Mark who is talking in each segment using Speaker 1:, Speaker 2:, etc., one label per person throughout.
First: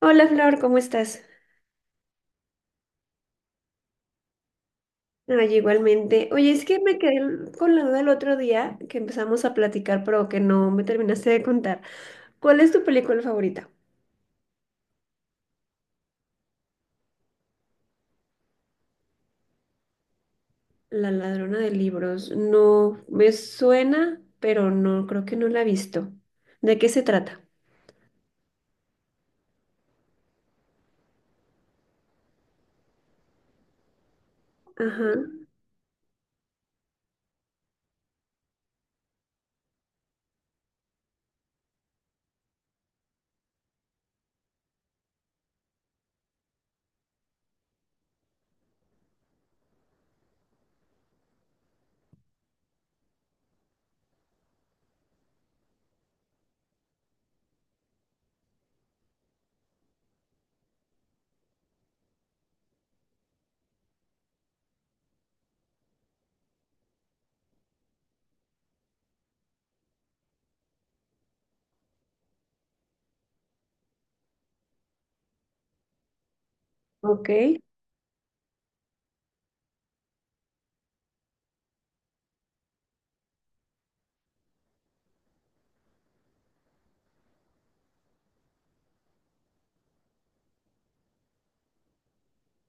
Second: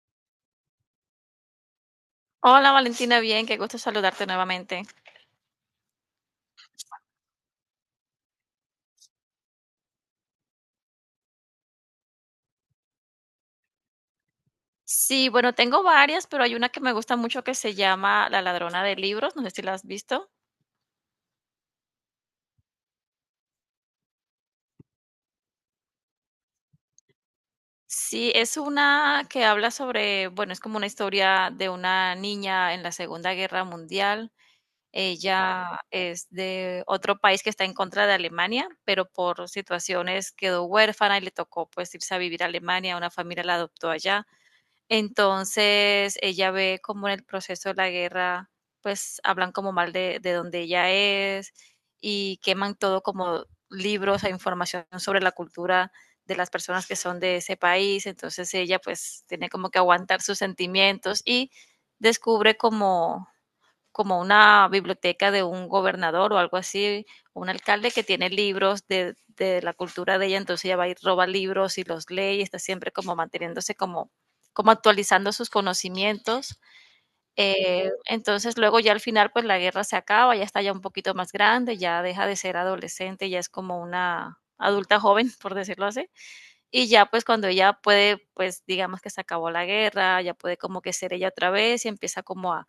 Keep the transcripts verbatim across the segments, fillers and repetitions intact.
Speaker 1: Hola Flor, ¿cómo estás?
Speaker 2: Hola Valentina, bien, qué gusto saludarte nuevamente.
Speaker 1: Ay, igualmente. Oye, es que me quedé l- con la duda el otro día que empezamos a platicar, pero que no me terminaste de contar. ¿Cuál es tu película favorita?
Speaker 2: Sí, bueno, tengo varias, pero hay una que me gusta mucho que se llama La ladrona de libros, no sé si la has visto.
Speaker 1: La ladrona de libros. No, me suena, pero no, creo que no la he visto. ¿De qué se trata?
Speaker 2: Sí, es una que habla sobre, bueno, es como una historia de una niña en la Segunda Guerra Mundial.
Speaker 1: Ajá,
Speaker 2: Ella es de otro país que está en contra de Alemania, pero por situaciones quedó huérfana y le tocó pues irse a vivir a Alemania, una familia la adoptó allá. Entonces ella ve como en el proceso de la guerra, pues hablan como mal de, de donde ella es y queman todo como libros e información sobre la cultura de las personas que son de ese país. Entonces ella pues tiene como que aguantar sus sentimientos y descubre como como una biblioteca de un gobernador o algo así, un alcalde que tiene libros de, de la cultura de ella, entonces ella va y roba libros y los lee y está siempre como manteniéndose como, como actualizando sus conocimientos.
Speaker 1: ok.
Speaker 2: Eh, entonces luego ya al final pues la guerra se acaba, ya está ya un poquito más grande, ya deja de ser adolescente, ya es como una adulta joven, por decirlo así. Y ya pues cuando ella puede, pues digamos que se acabó la guerra, ya puede como que ser ella otra vez y empieza como a,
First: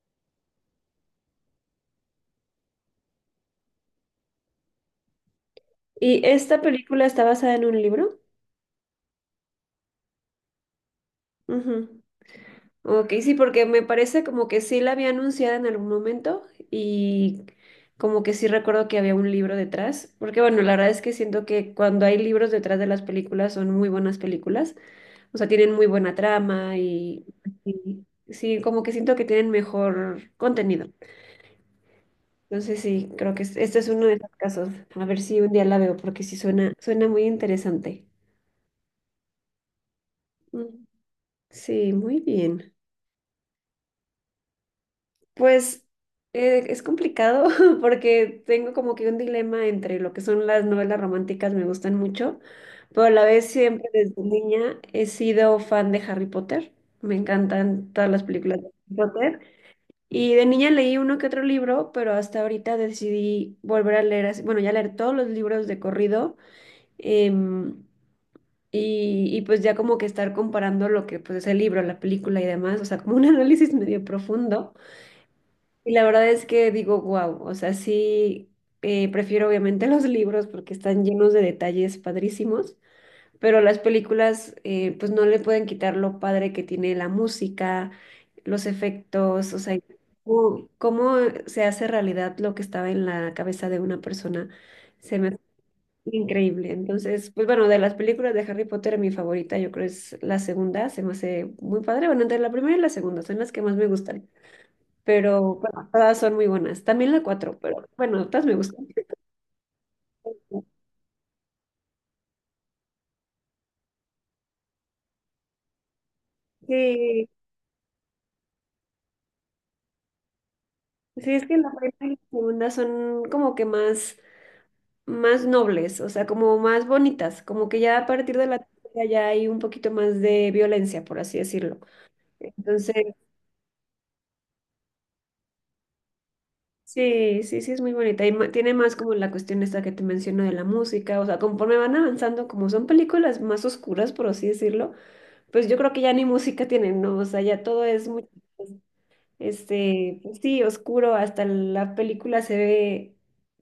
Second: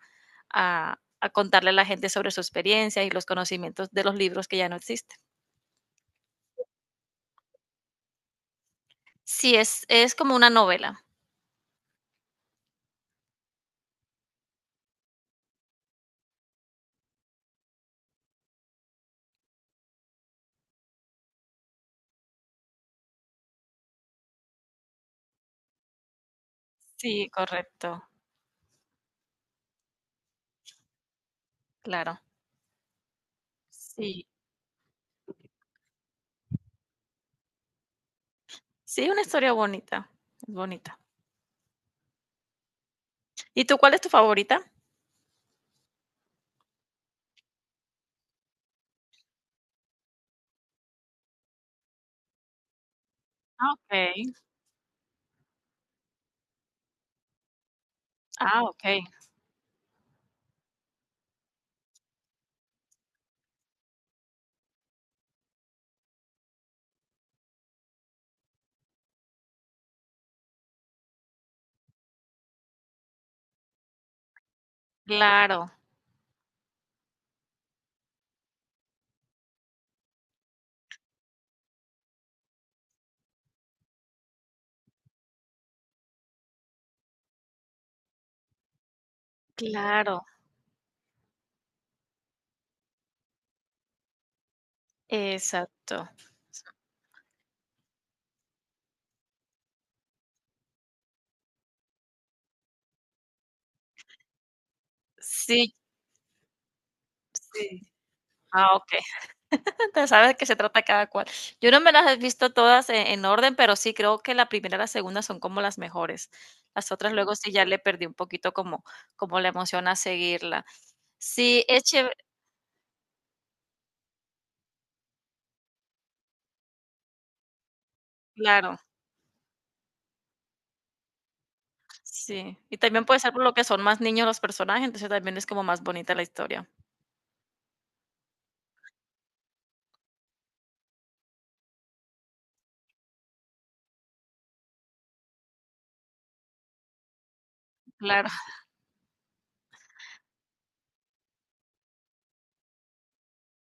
Speaker 2: a, a contarle a la gente sobre su experiencia y los conocimientos de los libros que ya no existen.
Speaker 1: ¿Y esta película está basada en un libro?
Speaker 2: Sí, es, es como una novela.
Speaker 1: Ujú. Ok, sí, porque me parece como que sí la había anunciado en algún momento y como que sí recuerdo que había un libro detrás, porque bueno, la verdad es que siento que cuando hay libros detrás de las películas son muy buenas películas, o sea, tienen muy buena trama y,
Speaker 2: Sí, correcto,
Speaker 1: y sí, como que siento que tienen mejor contenido.
Speaker 2: claro.
Speaker 1: Entonces sí, creo que es- este es uno de
Speaker 2: Sí,
Speaker 1: los casos. A ver si un día la veo, porque sí suena, suena muy interesante.
Speaker 2: sí, una historia bonita, es
Speaker 1: Mm.
Speaker 2: bonita.
Speaker 1: Sí, muy bien.
Speaker 2: ¿Y tú cuál es tu favorita?
Speaker 1: Pues eh, es complicado porque tengo como que un dilema entre lo que son las novelas románticas, me gustan mucho, pero a la vez
Speaker 2: Ah,
Speaker 1: siempre desde
Speaker 2: okay,
Speaker 1: niña he sido fan de Harry Potter, me encantan todas las películas
Speaker 2: ah,
Speaker 1: de Harry
Speaker 2: okey.
Speaker 1: Potter y de niña leí uno que otro libro, pero hasta ahorita decidí volver a leer, así- bueno, ya leer todos los libros de corrido em, y, y pues ya como que estar comparando lo que pues es el libro, la película y demás, o sea, como un análisis medio profundo.
Speaker 2: Claro,
Speaker 1: Y la verdad es que digo, wow, o sea, sí, eh, prefiero obviamente los libros porque están llenos de detalles padrísimos, pero las películas eh, pues no le pueden quitar lo padre que tiene la música, los efectos, o sea,
Speaker 2: claro,
Speaker 1: cómo, cómo se hace realidad lo que estaba en la cabeza de una persona, se me hace
Speaker 2: exacto.
Speaker 1: increíble. Entonces, pues bueno, de las películas de Harry Potter, mi favorita yo creo es la segunda, se me hace muy padre, bueno, entre la primera y la segunda son las que más me gustan, pero
Speaker 2: Sí,
Speaker 1: bueno, todas son muy buenas. También la cuatro,
Speaker 2: sí.
Speaker 1: pero bueno, todas me
Speaker 2: Ah,
Speaker 1: gustan.
Speaker 2: okey. Tú sabes que se trata cada cual. Yo no me las he visto todas en, en orden, pero sí creo que la primera y la segunda son como las mejores. Las otras sí.
Speaker 1: Sí,
Speaker 2: Luego sí ya le perdí un poquito como, como la emoción a seguirla.
Speaker 1: sí, es que
Speaker 2: Sí,
Speaker 1: la
Speaker 2: es
Speaker 1: primera y
Speaker 2: chévere,
Speaker 1: la segunda son como que más, más nobles, o sea, como más bonitas, como que ya a partir de la
Speaker 2: claro,
Speaker 1: tercera ya hay un poquito más de violencia, por así decirlo.
Speaker 2: sí. Y
Speaker 1: Entonces,
Speaker 2: también puede ser por lo que son más niños los personajes, entonces también es como más bonita la historia.
Speaker 1: sí, sí, sí, es muy bonita. Y ma- tiene más como la cuestión esta que te menciono de la música, o sea, conforme van avanzando, como son películas más oscuras, por así decirlo, pues yo creo que ya ni música tienen, ¿no? O sea, ya todo es muy...
Speaker 2: Claro,
Speaker 1: este, pues sí, oscuro, hasta la película se ve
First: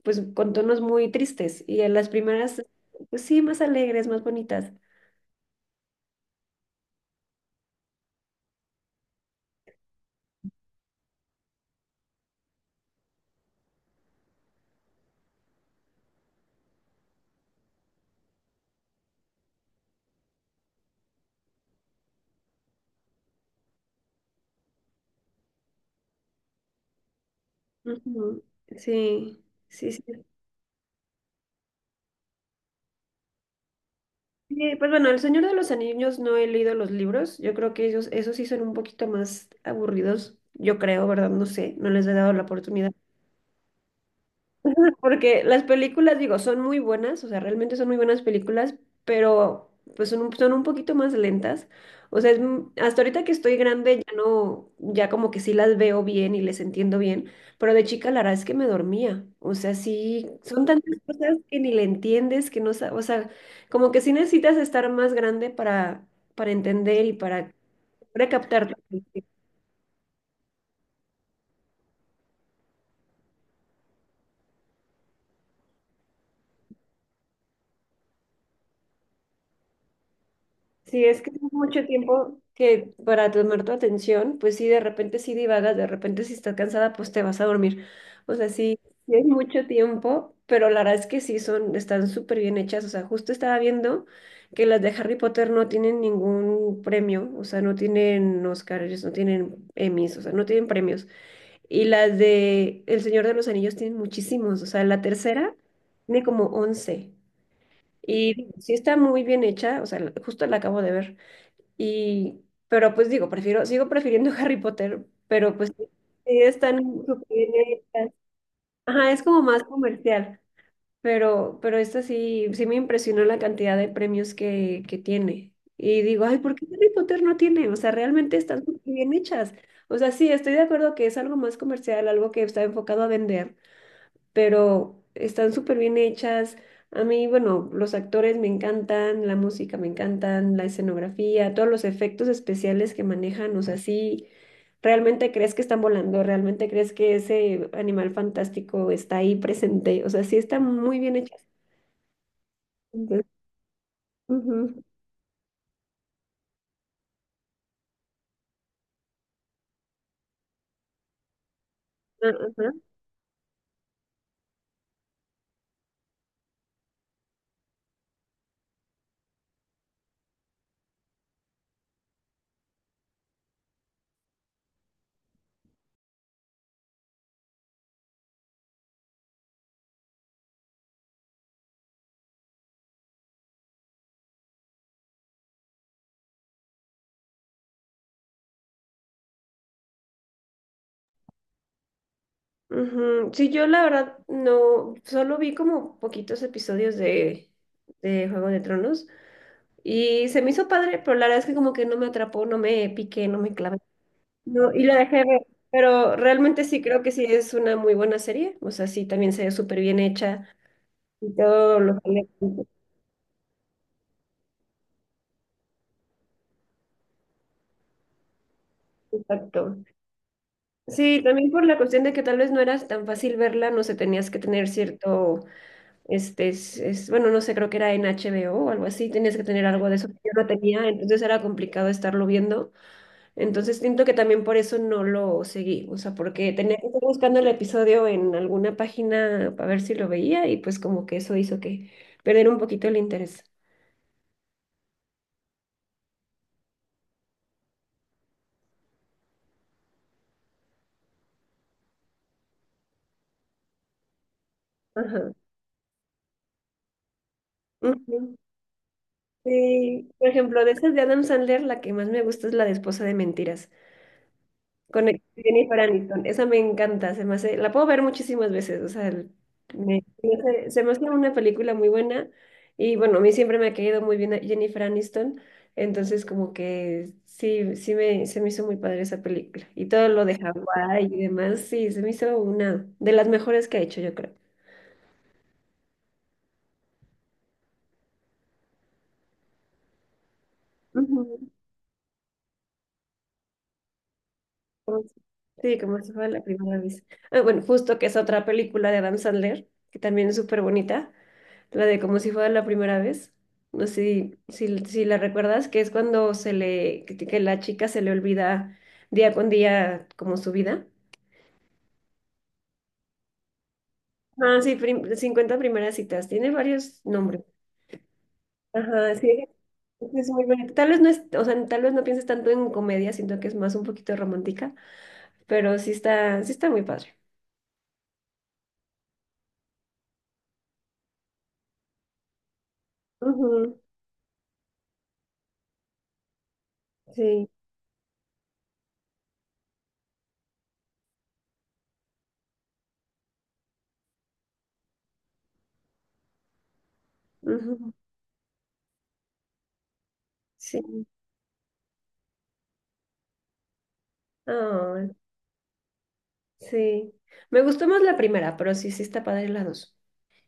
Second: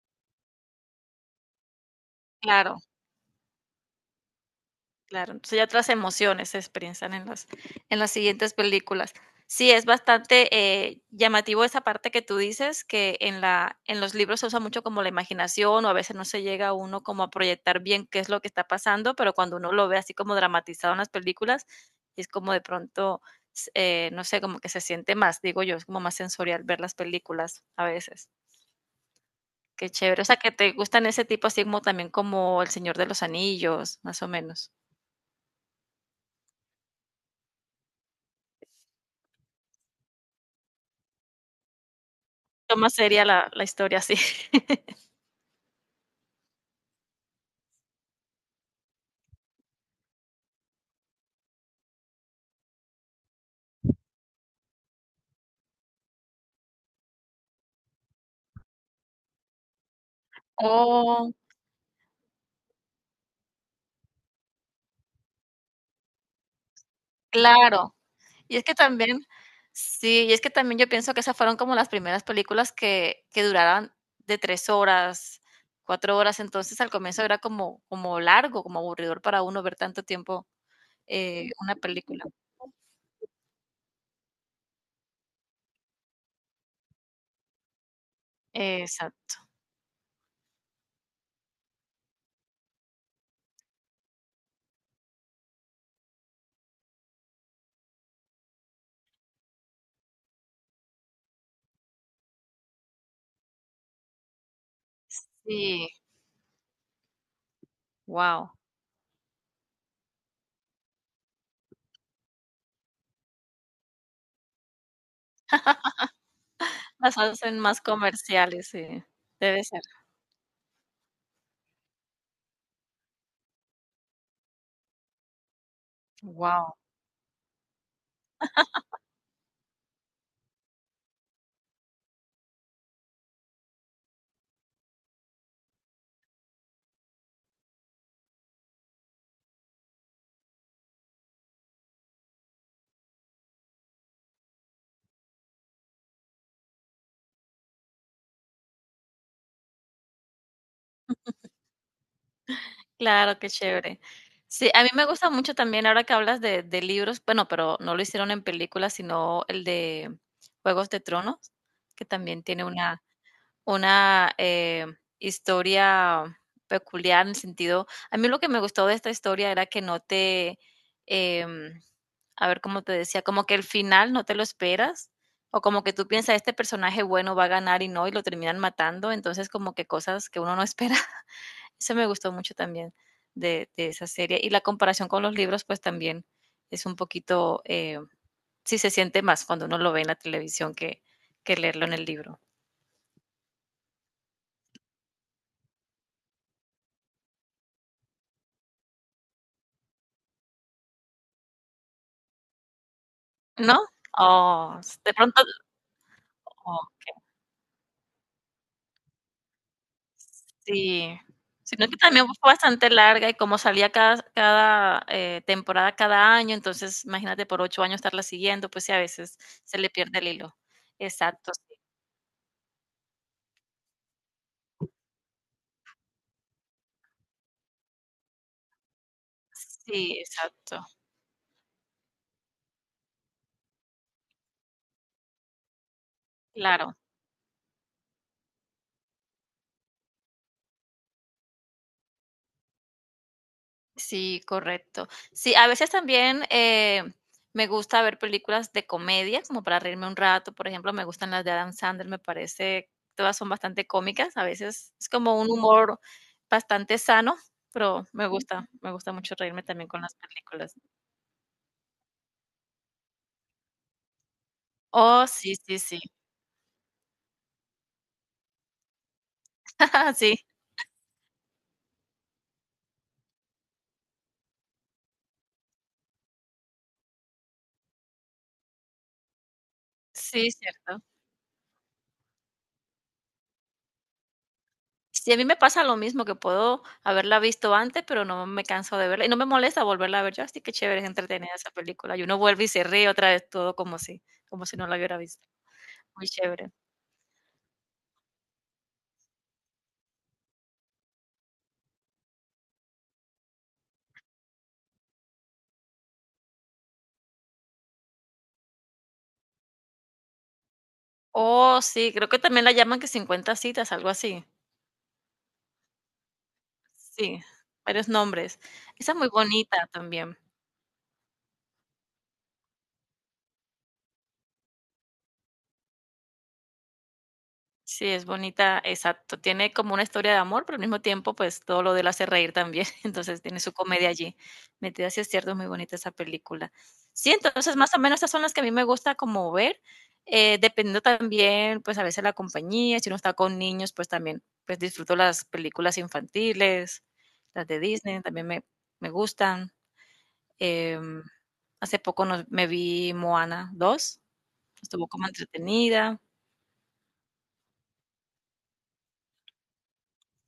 Speaker 1: pues con tonos muy tristes y en las primeras,
Speaker 2: claro.
Speaker 1: pues sí, más alegres, más bonitas.
Speaker 2: Claro, entonces ya otras emociones se expresan en las, en las siguientes películas. Sí, es bastante eh, llamativo esa parte que tú dices, que en la, en los libros se usa mucho como la imaginación, o a veces no se llega uno como a proyectar bien qué es lo que está pasando, pero cuando uno lo ve así como dramatizado en las películas, es como de pronto, s- eh, no sé, como que se siente más, digo yo, es como más sensorial ver las películas a veces.
Speaker 1: Ujú. Sí,
Speaker 2: Qué
Speaker 1: sí, sí.
Speaker 2: chévere. O sea, que te gustan ese tipo así como también como El Señor de los Anillos, más o menos.
Speaker 1: Sí, pues bueno, El Señor de los Anillos no he leído los libros, yo creo que ellos, esos sí son un poquito más aburridos, yo creo, ¿verdad? No sé, no les he dado la oportunidad.
Speaker 2: Más seria la la historia, sí.
Speaker 1: Porque las películas, digo, son muy buenas, o sea, realmente son muy buenas películas, pero pues son un, son un poquito más lentas. O sea, es m- hasta ahorita que estoy grande ya no, ya como que sí las veo bien y les entiendo bien, pero de chica la verdad es que me dormía. O sea, sí, son tantas
Speaker 2: Oh,
Speaker 1: cosas que ni le entiendes, que no, sa- o sea, como que sí necesitas estar más grande para, para entender y para,
Speaker 2: claro.
Speaker 1: para
Speaker 2: Y es que
Speaker 1: captar.
Speaker 2: también sí, y es que también yo pienso que esas fueron como las primeras películas que que duraran de tres horas, cuatro horas, entonces al comienzo era como como largo, como aburridor para uno ver tanto tiempo,
Speaker 1: Sí, es que es
Speaker 2: eh, una
Speaker 1: mucho
Speaker 2: película.
Speaker 1: tiempo que para tomar tu atención, pues sí, de repente sí divagas, de repente si estás cansada, pues te vas a dormir. O sea, sí, sí es
Speaker 2: Exacto,
Speaker 1: mucho tiempo, pero la verdad es que sí son, están súper bien hechas. O sea, justo estaba viendo que las de Harry Potter no tienen ningún premio, o sea, no tienen Oscars, no tienen Emmys, o sea, no tienen premios. Y las de El Señor de los Anillos tienen muchísimos, o sea, la tercera
Speaker 2: sí,
Speaker 1: tiene como once. Y
Speaker 2: wow.
Speaker 1: sí está muy bien hecha, o sea, la- justo la acabo de ver. Y, pero pues digo, prefiero, sigo prefiriendo Harry Potter, pero pues sí, sí están
Speaker 2: Las
Speaker 1: súper bien
Speaker 2: hacen más
Speaker 1: hechas.
Speaker 2: comerciales, sí,
Speaker 1: Ajá, es como
Speaker 2: debe
Speaker 1: más
Speaker 2: ser,
Speaker 1: comercial, pero, pero esta sí, sí me impresionó la cantidad de premios que, que tiene. Y digo, ay, ¿por qué
Speaker 2: wow.
Speaker 1: Harry Potter no tiene? O sea, realmente están súper bien hechas. O sea, sí, estoy de acuerdo que es algo más comercial, algo que está enfocado a vender, pero están súper bien hechas. A mí, bueno, los actores me encantan, la música me encantan, la escenografía, todos los efectos especiales que manejan, o sea, sí, realmente crees que están volando, realmente crees que ese animal fantástico está ahí presente, o sea, sí están muy bien hechas. Entonces,
Speaker 2: Claro, qué chévere. Sí,
Speaker 1: ujú.
Speaker 2: a mí me gusta mucho también ahora que hablas de de libros, bueno, pero no lo hicieron en películas, sino el de Juegos de Tronos, que también tiene
Speaker 1: Ajá,
Speaker 2: una una, eh, historia peculiar en el sentido a mí lo que me gustó de esta historia era que no te, em, a ver, ¿cómo te decía? Como que el final no te lo esperas, o como que tú piensas, este personaje bueno va a ganar y no, y lo terminan matando, entonces como que cosas que uno no espera. Eso me gustó mucho también de, de esa serie. Y la comparación con los libros, pues también es un poquito, eh, sí se siente más cuando uno lo ve en la televisión que, que leerlo en el libro,
Speaker 1: ujú. Sí, yo la verdad no, solo vi como poquitos episodios de, de Juego de Tronos. Y se me hizo padre, pero la verdad es que como que no me atrapó, no me piqué, no me
Speaker 2: ¿no?
Speaker 1: clavé. No,
Speaker 2: Oh,
Speaker 1: y la
Speaker 2: s de
Speaker 1: dejé ver.
Speaker 2: pronto,
Speaker 1: Pero realmente sí creo que
Speaker 2: okey,
Speaker 1: sí es una muy buena serie. O sea, sí, también se ve súper bien hecha
Speaker 2: sí.
Speaker 1: y todo
Speaker 2: Sino que
Speaker 1: lo que
Speaker 2: también
Speaker 1: le...
Speaker 2: fue bastante larga y como salía cada cada, eh, temporada cada año, entonces imagínate por ocho años estarla siguiendo, pues sí, a veces se
Speaker 1: Exacto.
Speaker 2: le pierde el hilo.
Speaker 1: Sí, también
Speaker 2: Exacto,
Speaker 1: por
Speaker 2: sí.
Speaker 1: la cuestión de que tal vez no era tan fácil verla, no sé, tenías que tener cierto, este, es, es- bueno, no sé, creo que era en HBO o o algo así, tenías que tener algo de eso que
Speaker 2: Sí,
Speaker 1: yo no
Speaker 2: exacto,
Speaker 1: tenía, entonces era complicado estarlo viendo. Entonces siento que también por eso no lo seguí, o sea, porque tenía que
Speaker 2: claro.
Speaker 1: estar buscando el episodio en alguna página para ver si lo veía y pues como que eso hizo que perder un poquito el interés.
Speaker 2: Sí, correcto. Sí, a veces también eh, me gusta ver películas de comedia, como para reírme un rato. Por ejemplo, me gustan las de Adam Sandler, me parece, todas son bastante cómicas. A veces es
Speaker 1: Ajá.
Speaker 2: como un humor bastante sano, pero me
Speaker 1: Ujú.
Speaker 2: gusta, me gusta mucho reírme también con
Speaker 1: Sí,
Speaker 2: las
Speaker 1: por ejemplo, de
Speaker 2: películas.
Speaker 1: esas de Adam Sandler, la que más me gusta es la de Esposa de Mentiras. con el-
Speaker 2: Oh, sí, sí,
Speaker 1: Jennifer
Speaker 2: sí.
Speaker 1: Aniston. Esa me encanta, se me hace, la puedo ver muchísimas veces, o sea, el- me- se
Speaker 2: Sí,
Speaker 1: me hace se me hace una película muy buena, y bueno, a mí siempre me ha caído muy bien a Jennifer Aniston, entonces como que sí, sí me, se me hizo muy padre esa película y todo lo de
Speaker 2: sí, cierto.
Speaker 1: Hawái y demás, sí, se me hizo una de las mejores que ha hecho, yo creo.
Speaker 2: Sí, a mí me pasa lo mismo, que puedo haberla visto antes, pero no me canso de verla, y no me molesta volverla a ver. Yo, así que chévere, es
Speaker 1: Ujú.
Speaker 2: entretenida esa película. Y uno vuelve y se ríe otra vez todo como si como si no la
Speaker 1: Como
Speaker 2: hubiera
Speaker 1: si-
Speaker 2: visto.
Speaker 1: Sí, como si
Speaker 2: Muy
Speaker 1: fuera la
Speaker 2: chévere.
Speaker 1: primera vez. Ah, bueno, justo que es otra película de Adam Sandler, que también es súper bonita. La de como si fuera la primera vez. No sé si, si, si la recuerdas, que es cuando se le, que, que la chica se le olvida día con día como su vida.
Speaker 2: Oh, sí, creo que también la llaman que cincuenta citas, algo así.
Speaker 1: Ah, sí, prim- cincuenta primeras citas. Tiene varios
Speaker 2: Sí,
Speaker 1: nombres.
Speaker 2: varios nombres. Esa
Speaker 1: Ajá,
Speaker 2: es muy
Speaker 1: sí,
Speaker 2: bonita
Speaker 1: es
Speaker 2: también.
Speaker 1: muy bonito. Tal vez no es, o sea, tal vez no pienses tanto en comedia, siento que es más un poquito romántica, pero sí está, sí está muy padre.
Speaker 2: Sí, es bonita, exacto. Tiene como una historia de amor, pero al mismo tiempo, pues todo lo de él hace reír también. Entonces tiene
Speaker 1: Ujú,
Speaker 2: su comedia allí. Metida, Si es cierto, es muy bonita esa película. Sí,
Speaker 1: sí,
Speaker 2: entonces más o menos esas son las que a mí me gusta como ver, eh, dependiendo también, pues a veces la compañía, si uno está con niños, pues también, pues disfruto las películas infantiles, las de
Speaker 1: ujú,
Speaker 2: Disney, también me, me gustan.
Speaker 1: sí.
Speaker 2: Em, Hace poco nos- me vi Moana dos. Estuvo
Speaker 1: Ah,
Speaker 2: como entretenida.
Speaker 1: sí. Me gustó más la primera, pero sí, sí está padre la dos.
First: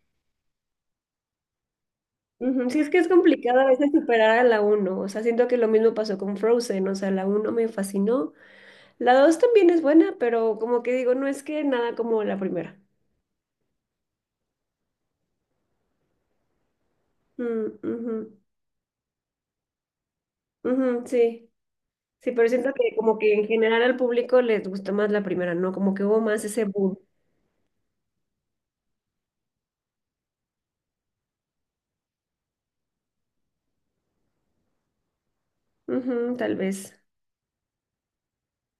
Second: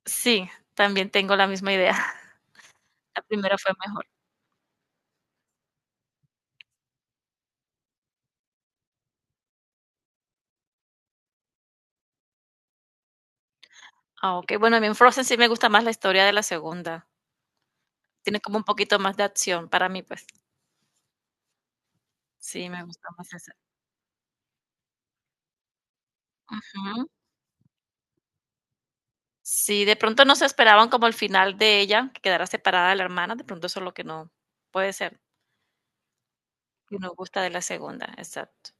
Speaker 2: Sí, también tengo la misma idea.
Speaker 1: Ujú. Sí, es que es
Speaker 2: La primera
Speaker 1: complicado a
Speaker 2: fue
Speaker 1: veces
Speaker 2: mejor.
Speaker 1: superar a la uno, o sea, siento que lo mismo pasó con Frozen, o sea, la uno me fascinó, la dos también es buena, pero como que digo, no es que nada como la primera.
Speaker 2: Ah, okey. Bueno, a mí en Frozen sí me gusta más la historia de la segunda.
Speaker 1: Mm, ujú,
Speaker 2: Tiene como un poquito más de acción para mí, pues.
Speaker 1: ujú, sí, sí, pero
Speaker 2: Sí,
Speaker 1: siento
Speaker 2: me
Speaker 1: que
Speaker 2: gusta
Speaker 1: como que
Speaker 2: más
Speaker 1: en
Speaker 2: esa.
Speaker 1: general al público les gustó más la primera, ¿no? Como que hubo más ese boom.
Speaker 2: Ujú. Sí, de pronto no se esperaban como el final de ella, que quedara separada de la hermana, de pronto eso es lo que no puede ser,
Speaker 1: Ujú, tal vez.
Speaker 2: que no gusta de la segunda, exacto.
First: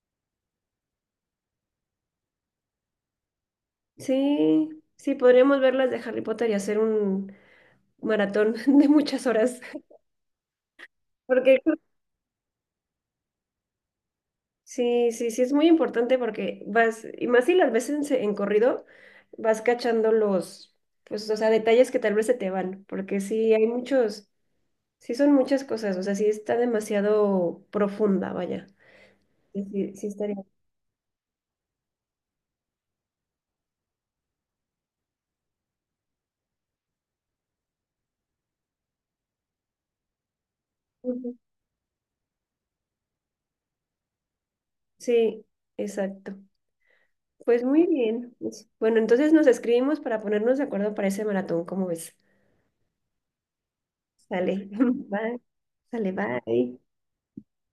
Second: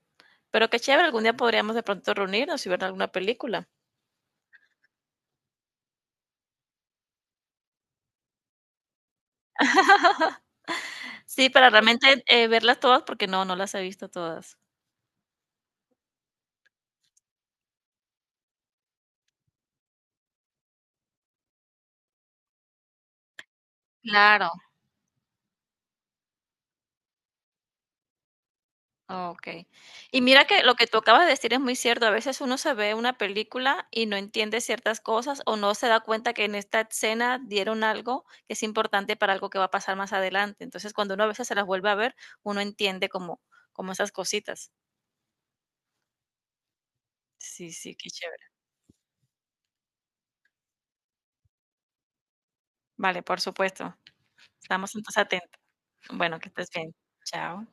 Speaker 2: Pero qué chévere, algún día podríamos de pronto reunirnos y ver alguna película.
Speaker 1: Sí, sí, podríamos ver las de Harry Potter y hacer un maratón de muchas horas,
Speaker 2: Sí,
Speaker 1: porque
Speaker 2: para realmente, eh, verlas todas, porque no, no las he visto todas.
Speaker 1: sí, sí, sí, es muy importante porque vas, y más si las ves en, se- en corrido, vas cachando los, pues, o sea, detalles que tal vez se te van, porque sí hay muchos,
Speaker 2: Claro.
Speaker 1: sí son muchas cosas, o sea, sí está demasiado profunda, vaya. Sí,
Speaker 2: Okey.
Speaker 1: sí, sí
Speaker 2: Y
Speaker 1: estaría.
Speaker 2: mira que lo que tú acabas de decir es muy cierto. A veces uno se ve una película y no entiende ciertas cosas, o no se da cuenta que en esta escena dieron algo que es importante para algo que va a pasar más adelante. Entonces, cuando uno a
Speaker 1: Ujú.
Speaker 2: veces se las vuelve a ver, uno entiende como como esas cositas.
Speaker 1: Sí, exacto. Pues
Speaker 2: Sí,
Speaker 1: muy
Speaker 2: sí, qué
Speaker 1: bien.
Speaker 2: chévere.
Speaker 1: Pues, bueno, entonces nos escribimos para ponernos de acuerdo para ese maratón, ¿cómo ves?
Speaker 2: Vale, por supuesto.
Speaker 1: Sale.
Speaker 2: Estamos entonces
Speaker 1: Bye.
Speaker 2: atentos.
Speaker 1: Sale,
Speaker 2: Bueno, que estés
Speaker 1: bye.
Speaker 2: bien. Chao.